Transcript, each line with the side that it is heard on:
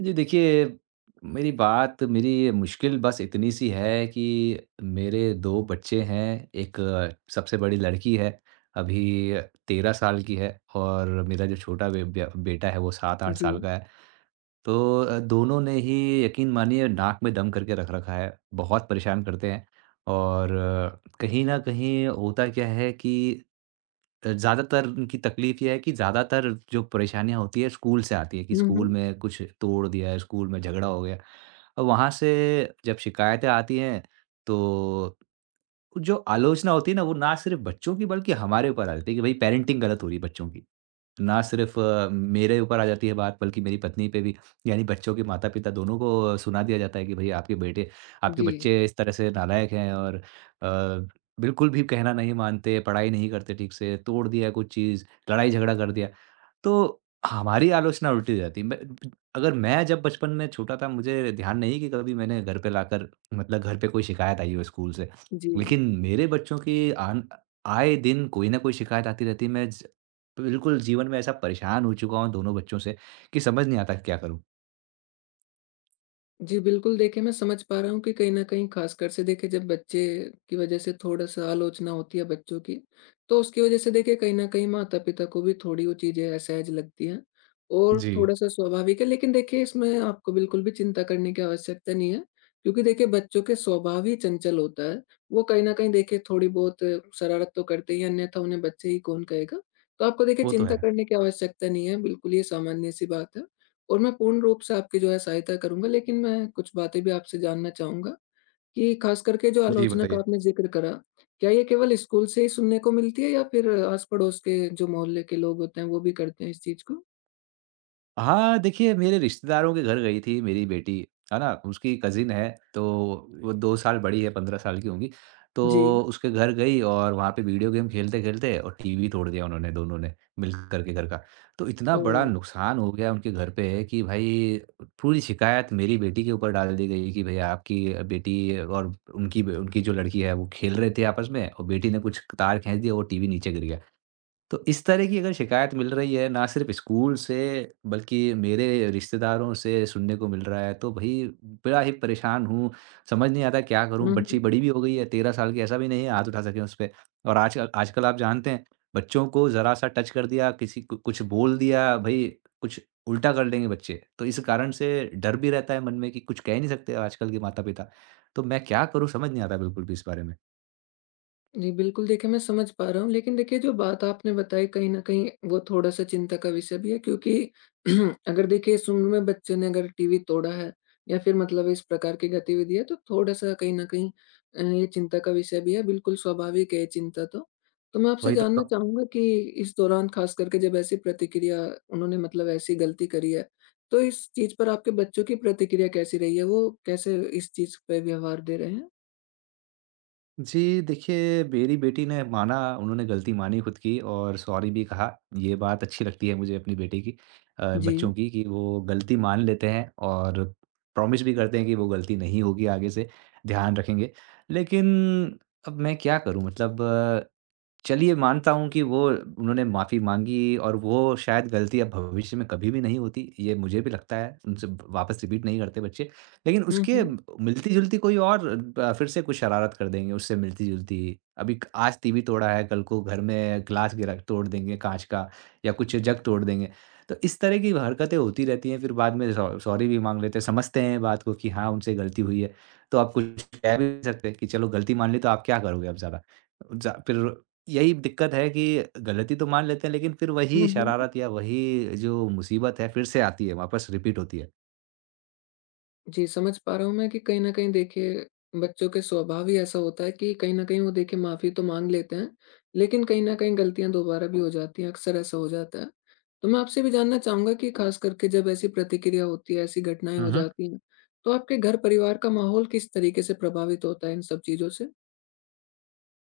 right: जी, देखिए, मेरी बात मेरी मुश्किल बस इतनी सी है कि मेरे 2 बच्चे हैं, एक सबसे बड़ी लड़की है, अभी 13 साल की है और मेरा जो छोटा बे बे बेटा है, वो 7-8
left: जी।
right: साल का है। तो दोनों ने ही यकीन मानिए नाक में दम करके रख रखा है। बहुत परेशान करते हैं और कहीं न कहीं होता क्या है कि ज़्यादातर उनकी तकलीफ़ ये है कि ज़्यादातर जो परेशानियाँ होती है स्कूल से आती है कि
left: हुँ,
right: स्कूल
left: हुँ।
right: में कुछ तोड़ दिया, है, स्कूल में झगड़ा हो गया। और वहाँ से जब शिकायतें आती हैं तो जो आलोचना होती है ना वो ना सिर्फ़ बच्चों की बल्कि हमारे ऊपर आ जाती है कि भई पेरेंटिंग गलत हो रही है बच्चों की। ना सिर्फ़ मेरे ऊपर आ जाती है बात बल्कि मेरी पत्नी पे भी, यानी बच्चों के माता-पिता दोनों को सुना दिया जाता है कि भई आपके बेटे आपके
left: जी,
right: बच्चे इस तरह से नालायक हैं और अ, बिल्कुल भी कहना नहीं मानते, पढ़ाई नहीं करते ठीक से, तोड़ दिया कुछ चीज़, लड़ाई-झगड़ा कर दिया। तो हमारी आलोचना उल्टी हो जाती है। मैं अगर मैं जब बचपन में छोटा था मुझे ध्यान नहीं कि कभी मैंने घर पे लाकर मतलब घर पे कोई शिकायत आई हो स्कूल से।
left: जी।
right: लेकिन मेरे बच्चों की आन आए दिन कोई न कोई शिकायत आती रहती है। मैं ज बिल्कुल जीवन में ऐसा परेशान हो चुका हूँ दोनों बच्चों से कि समझ नहीं आता कि क्या करूँ?
left: जी, बिल्कुल देखिए मैं समझ पा रहा हूँ कि कहीं न कहीं ख़ासकर से देखिए जब बच्चे की वज़ह से थोड़ा-सा आलोचना होती है बच्चों की, तो उसकी वज़ह से देखिए कहीं न कहीं माता-पिता को भी थोड़ी वो चीज़ें असहज लगती हैं और
right: जी,
left: थोड़ा-सा स्वाभाविक है। लेकिन देखिए इसमें आपको बिल्कुल भी चिंता करने की आवश्यकता नहीं है, क्योंकि देखिए बच्चों के स्वभाव ही चंचल होता है। वो कहीं न कहीं देखिए थोड़ी बहुत शरारत तो करते ही हैं, अन्यथा उन्हें बच्चे ही कौन कहेगा। तो आपको देखिए
right: वो तो
left: चिंता
right: है।
left: करने की आवश्यकता नहीं है, बिल्कुल ये सामान्य-सी बात है। और मैं पूर्ण रूप से आपकी जो है सहायता करूँगा, लेकिन मैं कुछ बातें भी आपसे जानना चाहूँगा कि ख़ास करके जो
right: जी
left: आलोचना का
right: बताइए।
left: आपने ज़िक्र करा, क्या ये केवल स्कूल से ही सुनने को मिलती है या फिर आस-पड़ोस के जो मोहल्ले के लोग होते हैं, वो भी करते हैं इस चीज़ को?
right: हाँ, देखिए मेरे रिश्तेदारों के घर गई थी मेरी बेटी, है ना? उसकी कज़िन है, तो जी। वो 2 साल बड़ी है, 15 साल की होंगी।
left: जी।
right: तो उसके घर गई और वहाँ पे वीडियो गेम खेलते-खेलते और टीवी तोड़ दिया उन्होंने दोनों ने, मिल कर के घर का। तो इतना
left: ओह!
right: बड़ा नुकसान हो गया उनके घर पे कि भई पूरी शिकायत मेरी बेटी के ऊपर डाल दी गई कि भई आपकी बेटी और उनकी ब उनकी जो लड़की है वो खेल रहे थे आपस में और बेटी ने कुछ तार खींच दिया, वो टीवी नीचे गिर गया। तो इस तरह की अगर शिकायत मिल रही है ना सिर्फ स्कूल से बल्कि मेरे रिश्तेदारों से सुनने को मिल रहा है तो भाई बड़ा ही परेशान हूँ। समझ नहीं आता क्या करूँ?
left: हुँ,
right: बच्ची
left: हुँ।
right: बड़ी भी हो गई है 13 साल की ऐसा भी नहीं है हाथ उठा सकें उस पे। और आजकल आजकल आप जानते हैं बच्चों को ज़रा-सा टच कर दिया किसी को कुछ बोल दिया भई कुछ उल्टा कर लेंगे बच्चे। तो इस कारण से डर भी रहता है मन में कि कुछ कह ही नहीं सकते आजकल के माता-पिता। तो मैं क्या करूँ समझ नहीं आता बिल्कुल भी इस बारे में।
left: जी, बिल्कुल देखिए मैं समझ पा रहा हूँ। लेकिन देखिए जो बात आपने बताई कहीं न कहीं वो थोड़ा-सा चिंता का विषय भी है, क्योंकि अगर देखिए इस उम्र में बच्चे ने अगर टीवी तोड़ा है या फिर मतलब इस प्रकार की गतिविधि है, तो थोड़ा-सा कहीं न कहीं ये चिंता का विषय भी है। बिल्कुल स्वाभाविक है ये चिंता तो। तो मैं आपसे
right: वही
left: जानना
right: तो
left: चाहूँगा कि इस दौरान ख़ास करके जब ऐसी प्रतिक्रिया उन्होंने मतलब ऐसी गलती करी है, तो इस चीज़ पर आपके बच्चों की प्रतिक्रिया कैसी रही है? वो कैसे इस चीज़ पे व्यवहार दे रहे हैं?
right: जी, देखिए मेरी बेटी ने माना उन्होंने गलती मानी खुद की और सॉरी भी कहा। ये बात अच्छी लगती है मुझे अपनी बेटी की
left: जी।
right: बच्चों की कि वो गलती मान लेते हैं और प्रॉमिस भी करते हैं कि वो गलती नहीं होगी आगे से, ध्यान रखेंगे। लेकिन अब मैं क्या करूँ मतलब चलिए मानता हूँ कि वो उन्होंने माफ़ी माँगी और वो शायद गलती अब भविष्य में कभी भी नहीं होती, ये मुझे भी लगता है, उनसे वापस रिपीट नहीं करते बच्चे। लेकिन
left: हुँ,
right: उसके
left: हुँ।
right: मिलती-जुलती कोई और फिर से कुछ शरारत कर देंगे उससे मिलती-जुलती। अभी क आज टीवी तोड़ा है, कल को घर में ग्लास गिरा तोड़ देंगे काँच का या कुछ जग तोड़ देंगे। तो इस तरह की हरकतें होती रहती हैं, फिर बाद में सॉ सॉरी भी माँग लेते हैं, समझते हैं बात को कि हाँ, उनसे गलती हुई है। तो आप कुछ कह भी नहीं सकते कि चलो गलती मान ली तो आप क्या करोगे अब ज़्यादा? ज़ा फिर यही दिक्कत है कि गलती तो मान लेते हैं लेकिन फिर
left: हुँ,
right: वही
left: हुँ।
right: शरारत या वही जो मुसीबत है फिर से आती है, वापस रिपीट होती है।
left: जी, समझ पा रहा हूँ मैं कि कहीं न कहीं देखिए, बच्चों के स्वभाव ही ऐसा होता है कि कहीं न कहीं वो देखिए माफ़ी तो माँग लेते हैं, लेकिन कहीं न कहीं गलतियाँ दोबारा भी हो जाती हैं, अक्सर ऐसा हो जाता है। तो मैं आपसे भी जानना चाहूँगा कि ख़ास करके जब ऐसी प्रतिक्रिया होती है, ऐसी घटनाएँ
right: हुँ,
left: हो
right: हुँ।
left: जाती हैं, तो आपके घर परिवार का माहौल किस तरीके से प्रभावित होता है इन सब चीज़ों से?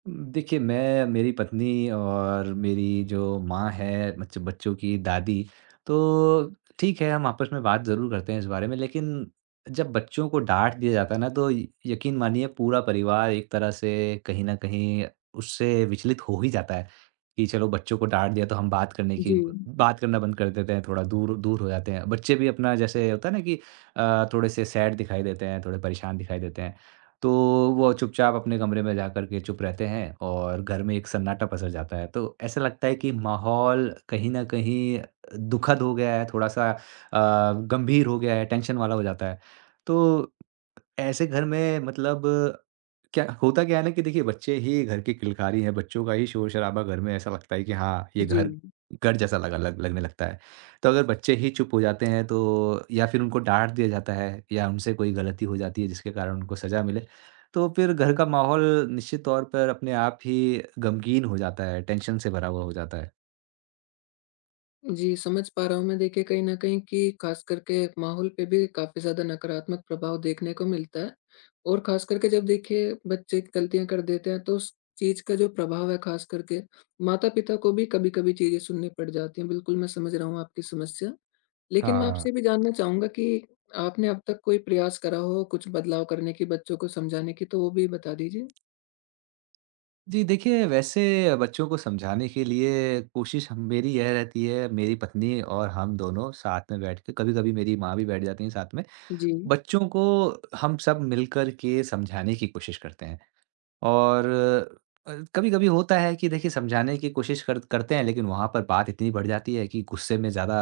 right: देखिए, मैं, मेरी पत्नी और मेरी जो माँ है, बच्चों की दादी, तो ठीक है, हम आपस में बात ज़रूर करते हैं इस बारे में। लेकिन जब बच्चों को डाँट दिया जाता है ना, तो य यकीन मानिए पूरा परिवार एक तरह से कहीं न कहीं उससे विचलित हो ही जाता है, कि चलो बच्चों को डाँट दिया तो हम बात करने
left: जी,
right: की ब बात करना बंद कर देते हैं, थोड़ा दूर दूर हो जाते हैं। बच्चे भी अपना जैसे होता है ना कि थोड़े से सैड दिखाई देते हैं, थोड़े परेशान दिखाई देते हैं। तो वो चुपचाप अपने कमरे में जाकर के चुप रहते हैं और घर में एक सन्नाटा पसर जाता है। तो ऐसा लगता है कि माहौल कहीं न कहीं दुखद हो गया है, थोड़ा-सा गंभीर हो गया है, टेंशन वाला हो जाता है। तो ऐसे घर में मतलब क्या होता क्या है ना कि देखिए बच्चे ही घर की किलकारी हैं, बच्चों का ही शोर-शराबा घर में ऐसा लगता है कि हाँ, ये
left: जी।
right: घर घर जैसा लगा लग लगने लगता है। तो अगर बच्चे ही चुप हो जाते हैं तो या फिर उनको डाँट दिया जाता है या उनसे कोई गलती हो जाती है जिसके कारण उनको सज़ा मिले, तो फिर घर का माहौल निश्चित तौर पर अपने आप ही गमगीन हो जाता है, टेंशन से भरा हुआ हो जाता है।
left: जी, समझ पा रहा हूँ मैं देखिए कहीं न कहीं कि ख़ास करके माहौल पे भी काफ़ी ज़्यादा नकारात्मक प्रभाव देखने को मिलता है। और ख़ास करके जब देखिए बच्चे गलतियाँ कर देते हैं, तो उस चीज़ का जो प्रभाव है ख़ास करके माता-पिता को भी कभी-कभी चीज़ें सुननी पड़ जाती हैं। बिल्कुल, मैं समझ रहा हूँ आपकी समस्या। लेकिन मैं आपसे
right: हाँ।
left: ये भी जानना चाहूँगा कि आपने अब तक कोई प्रयास करा हो कुछ बदलाव करने की, बच्चों को समझाने की, तो वो भी बता दीजिए?
right: जी, देखिए वैसे बच्चों को समझाने के लिए कोशिश हम मेरी यह रहती है, मेरी पत्नी और हम दोनों साथ में बैठ के कभी-कभी मेरी माँ भी बैठ जाती हैं साथ में।
left: जी।
right: बच्चों को हम सब मिलकर के समझाने की कोशिश करते हैं। और कभी-कभी होता है कि देखिए समझाने की कोशिश कर करते हैं लेकिन वहाँ पर बात इतनी बढ़ जाती है कि गुस्से में ज़्यादा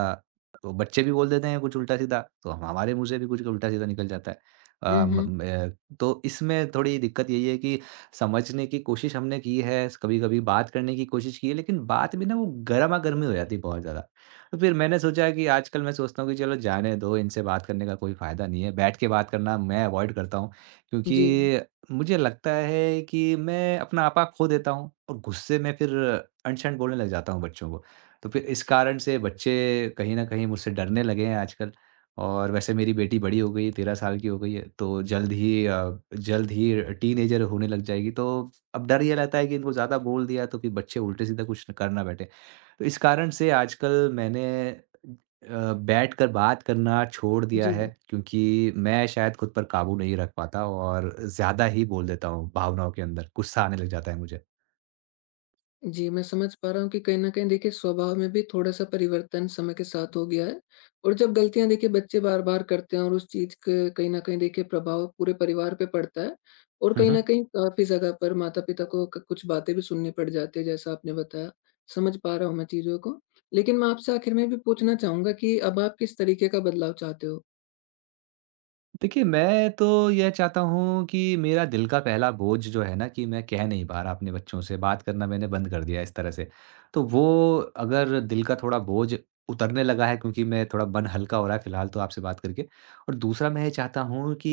right: तो बच्चे भी बोल देते हैं कुछ उल्टा-सीधा, तो हम हमारे मुँह से भी कुछ उल्टा-सीधा निकल जाता है। अ,
left: हुँ,
right: म
left: हुँ।
right: म अ, तो इसमें थोड़ी दिक्कत यही है कि समझने की कोशिश हमने की है, कभी-कभी बात करने की कोशिश की है लेकिन बात में ना वो गरमा-गरमी हो जाती है बहुत ज़्यादा। तो फिर मैंने सोचा कि आजकल मैं सोचता हूँ कि चलो जाने दो इनसे बात करने का कोई फ़ायदा नहीं है, बैठ के बात करना मैं अवॉइड करता हूँ
left: जी।
right: क्योंकि मुझे लगता है कि मैं अपना आपा खो देता हूँ और गुस्से में फिर अनशन बोलने लग जाता हूँ बच्चों को। तो फिर इस कारण से बच्चे कहीं न कहीं मुझसे डरने लगे हैं आजकल और वैसे मेरी बेटी बड़ी हो गई है, 13 साल की हो गई है, तो जल्द ही टीनेजर होने लग जाएगी। तो अब डर ये रहता है कि इनको ज़्यादा बोल दिया तो कि बच्चे उल्टे-सीधा कुछ न कर ना बैठे। तो इस कारण से आजकल मैंने बैठकर बात करना छोड़ दिया है
left: जी।
right: क्योंकि मैं शायद खुद पर काबू नहीं रख पाता और ज़्यादा ही बोल देता हूँ भावनाओं के अंदर, गुस्सा आने लग जाता है मुझे।
left: जी, मैं समझ पा रहा हूँ कि कहीं न कहीं देखिए स्वभाव में भी थोड़ा-सा परिवर्तन समय के साथ हो गया है, और जब गलतियाँ देखिए बच्चे बार-बार करते हैं और उस चीज़ के कहीं न कहीं देखिए प्रभाव पूरे परिवार पे पड़ता है, और
right: हुँ,
left: कहीं न
right: हुँ।
left: कहीं काफ़ी जगह पर माता-पिता को क कुछ बातें भी सुननी पड़ जाती है जैसा आपने बताया। समझ पा रहा हूँ मैं चीज़ों को। लेकिन मैं आपसे आखिर में भी पूछना चाहूँगा कि अब आप किस तरीके का बदलाव चाहते हो?
right: देखिए, मैं तो यह चाहता हूँ कि मेरा दिल का पहला बोझ जो है ना कि मैं कह नहीं पा रहा अपने बच्चों से, बात करना मैंने बंद कर दिया है इस तरह से। तो वो अगर दिल का थोड़ा बोझ उतरने लगा है क्योंकि मैं थोड़ा मन हल्का हो रहा है फिलहाल तो आपसे बात करके और दूसरा मैं ये चाहता हूँ कि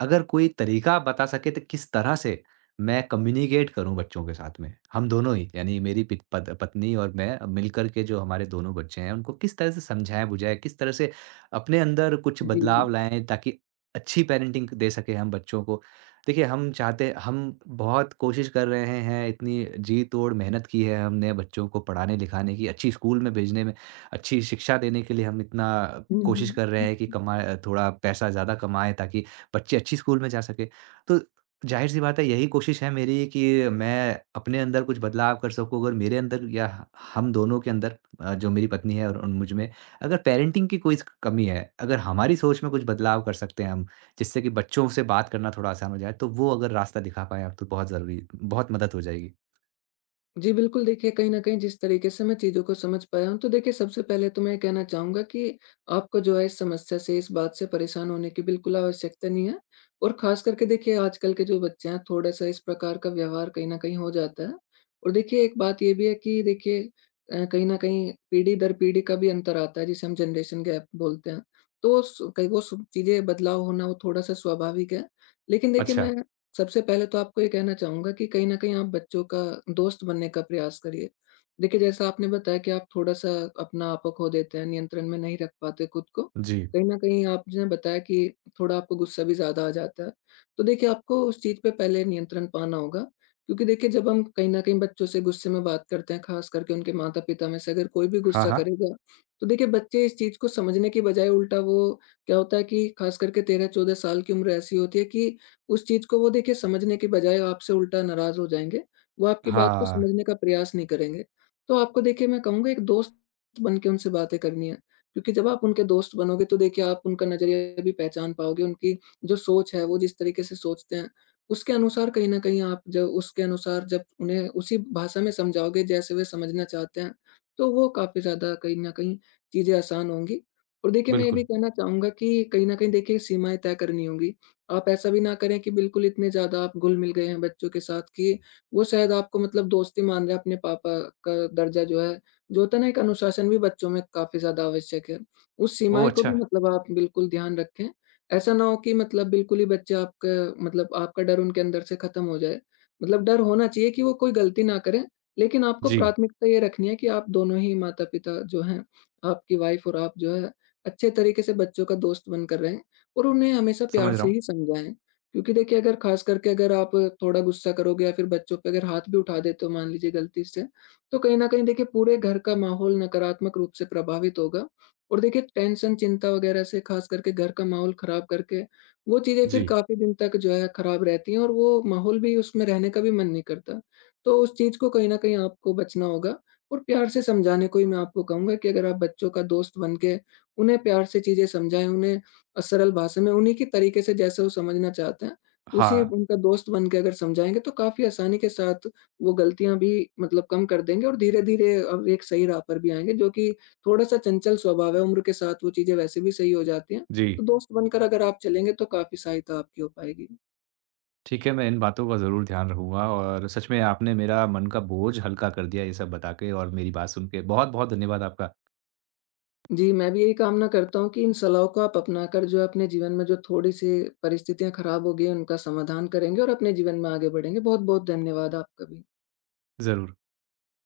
right: अगर कोई तरीका आप बता सकें तो किस तरह से मैं कम्युनिकेट करूँ बच्चों के साथ में? हम दोनों ही यानी मेरी पित पत पत्नी और मैं मिलकर के जो हमारे दोनों बच्चे हैं उनको किस तरह से समझाएँ-बुझाएँ, किस तरह से अपने अंदर कुछ
left: जी, जी।
right: बदलाव
left: जी।
right: लाएँ ताकि अच्छी पैरेंटिंग दे सकें हम बच्चों को। देखिए हम बहुत कोशिश कर रहे हैं, इतनी जी-तोड़ मेहनत की है हमने बच्चों को पढ़ाने-लिखाने की, अच्छी स्कूल में भेजने में, अच्छी शिक्षा देने के लिए हम इतना
left: हुँ,
right: कोशिश कर रहे
left: हुँ।
right: हैं कि कमा थोड़ा पैसा ज़्यादा कमाएँ ताकि बच्चे अच्छी स्कूल में जा सके। तो ज़ाहिर-सी बात है यही कोशिश है मेरी कि मैं अपने अंदर कुछ बदलाव कर सकूँ अगर मेरे अंदर या हम दोनों के अंदर जो मेरी पत्नी है और मुझ में अगर पेरेंटिंग की कोई स कमी है, अगर हमारी सोच में कुछ बदलाव कर सकते हैं हम, जिससे कि बच्चों से बात करना थोड़ा आसान हो जाए, तो वो अगर रास्ता दिखा पाएँ आप तो बहुत ज़रूरी बहुत मदद हो जाएगी।
left: जी, बिल्कुल देखिए, कहीं न कहीं जिस तरीके से मैं चीज़ों को समझ पाया हूँ, तो देखिए सबसे पहले तो मैं ये कहना चाहूँगा कि आपको जो है इस समस्या से, इस बात से परेशान होने की बिल्कुल आवश्यकता नहीं है। और ख़ास करके देखिए आजकल के जो बच्चे हैं, थोड़ा-सा इस प्रकार का व्यवहार कहीं न कहीं हो जाता है। और देखिए एक बात ये भी है कि देखिए कहीं न कहीं पीढ़ी दर पीढ़ी का भी अंतर आता है, जिसे हम जनरेशन गैप बोलते हैं। तो सु कई वो सु चीज़ें बदलाव होना वो थोड़ा-सा स्वाभाविक है। लेकिन देखिए
right: अच्छा,
left: मैं सबसे पहले तो आपको ये कहना चाहूँगा कि कहीं न कहीं आप बच्चों का दोस्त बनने का प्रयास करिए। देखिए, जैसा आपने बताया कि आप थोड़ा-सा अपना आपा खो देते हैं, नियंत्रण में नहीं रख पाते खुद को।
right: जी।
left: कहीं न कहीं आपने बताया कि थोड़ा आपको गुस्सा भी ज़्यादा आ जाता है। तो देखिए, आपको उस चीज़ पे पहले नियंत्रण पाना होगा, क्योंकि देखिए, जब हम कहीं न कहीं बच्चों से गुस्से में बात करते हैं, ख़ास करके उनके माता-पिता में से अगर कोई भी
right: हाँ,
left: गुस्सा
right: हाँ।
left: करेगा, तो देखिए बच्चे इस चीज़ को समझने की बजाय उल्टा वो क्या होता है कि ख़ास करके 13-14 साल की उम्र ऐसी होती है कि उस चीज़ को वो देखिए समझने की बजाय आपसे उल्टा नाराज़ हो जाएँगे, वो आपकी बात को
right: हाँ,
left: समझने का प्रयास नहीं करेंगे। तो आपको देखिए मैं कहूँगा एक दोस्त बन के उनसे बातें करनी है, क्योंकि जब आप उनके दोस्त बनोगे तो देखिए आप उनका नज़रिया भी पहचान पाओगे, उनकी जो सोच है वो जिस तरीके से सोचते हैं, उसके अनुसार कहीं न कहीं आप जब उसके अनुसार जब उन्हें उसी भाषा में समझाओगे जैसे वे समझना चाहते हैं, तो वो काफ़ी ज़्यादा कहीं न कहीं चीज़ें आसान होंगी। और देखिए मैं ये भी
right: बिल्कुल।
left: कहना चाहूँगा कि कहीं न कहीं देखिए सीमाएँ तय करनी होंगी। आप ऐसा भी ना करें कि बिल्कुल इतने ज़्यादा आप घुल-मिल गए हैं बच्चों के साथ कि वो शायद आपको मतलब दोस्ती मान रहे हैं, अपने पापा का दर्जा जो है जो होता है ना, एक अनुशासन भी बच्चों में काफ़ी ज़्यादा आवश्यक है। उस
right: ओह!
left: सीमाएँ को
right: अच्छा,
left: भी मतलब आप बिल्कुल ध्यान रखें। ऐसा ना हो कि मतलब बिल्कुल ही बच्चे आपका मतलब आपका डर उनके अंदर से खत्म हो जाए। मतलब डर होना चाहिए कि वो कोई गलती ना करें, लेकिन आपको
right: जी,
left: प्राथमिकता ये रखनी है कि आप दोनों ही माता-पिता जो हैं, आपकी वाइफ़ और आप जो है, अच्छे तरीके से बच्चों का दोस्त बनकर रहें। और उन्हें हमेशा प्यार
right: समझ रहा
left: से
right: हूँ।
left: ही समझाएँ। क्योंकि देखिए अगर ख़ास करके अगर आप थोड़ा गुस्सा करोगे या फिर बच्चों पे अगर हाथ भी उठा देते हो मान लीजिए गलती से, तो कहीं न कहीं देखिए पूरे घर का माहौल नकारात्मक रूप से प्रभावित होगा। और देखिए टेंशन, चिंता वग़ैरह से ख़ास करके घर का माहौल ख़राब करके वो चीज़ें फिर
right: जी,
left: काफ़ी दिन तक जो है ख़राब रहती हैं, और वो माहौल भी उसमें रहने का भी मन नहीं करता। तो उस चीज़ को कहीं न कहीं आपको बचना होगा, और प्यार से समझाने को ही मैं आपको कहूँगा कि अगर आप बच्चों का दोस्त बन के उन्हें प्यार से चीज़ें समझाएँ, उन्हें सरल भाषा में उन्हीं के तरीके से जैसे वो समझना चाहते हैं, उसी
right: हाँ,
left: उनका दोस्त बन के अगर समझाएँगे तो काफ़ी आसानी के साथ वो गलतियाँ भी मतलब कम कर देंगे और धीरे-धीरे अब एक सही राह पर भी आएँगे, जो कि थोड़ा-सा चंचल स्वभाव है, उम्र के साथ वो चीज़ें वैसे भी सही हो जाती हैं।
right: जी।
left: तो दोस्त बनकर अगर आप चलेंगे तो काफ़ी सहायता आपकी हो पाएगी।
right: ठीक है, मैं इन बातों का ज़रूर ध्यान रखूँगा और सच में आपने मेरा मन का बोझ हल्का कर दिया ये सब बता के और मेरी बात सुन के। बहुत-बहुत धन्यवाद आपका।
left: जी, मैं भी यही कामना करता हूँ कि इन सलाहों को आप अपनाकर जो है अपने जीवन में जो थोड़ी-सी परिस्थितियाँ खराब हो गई हैं, उनका समाधान करेंगे और अपने जीवन में आगे बढ़ेंगे। बहुत-बहुत धन्यवाद आपका भी।
right: ज़रूर।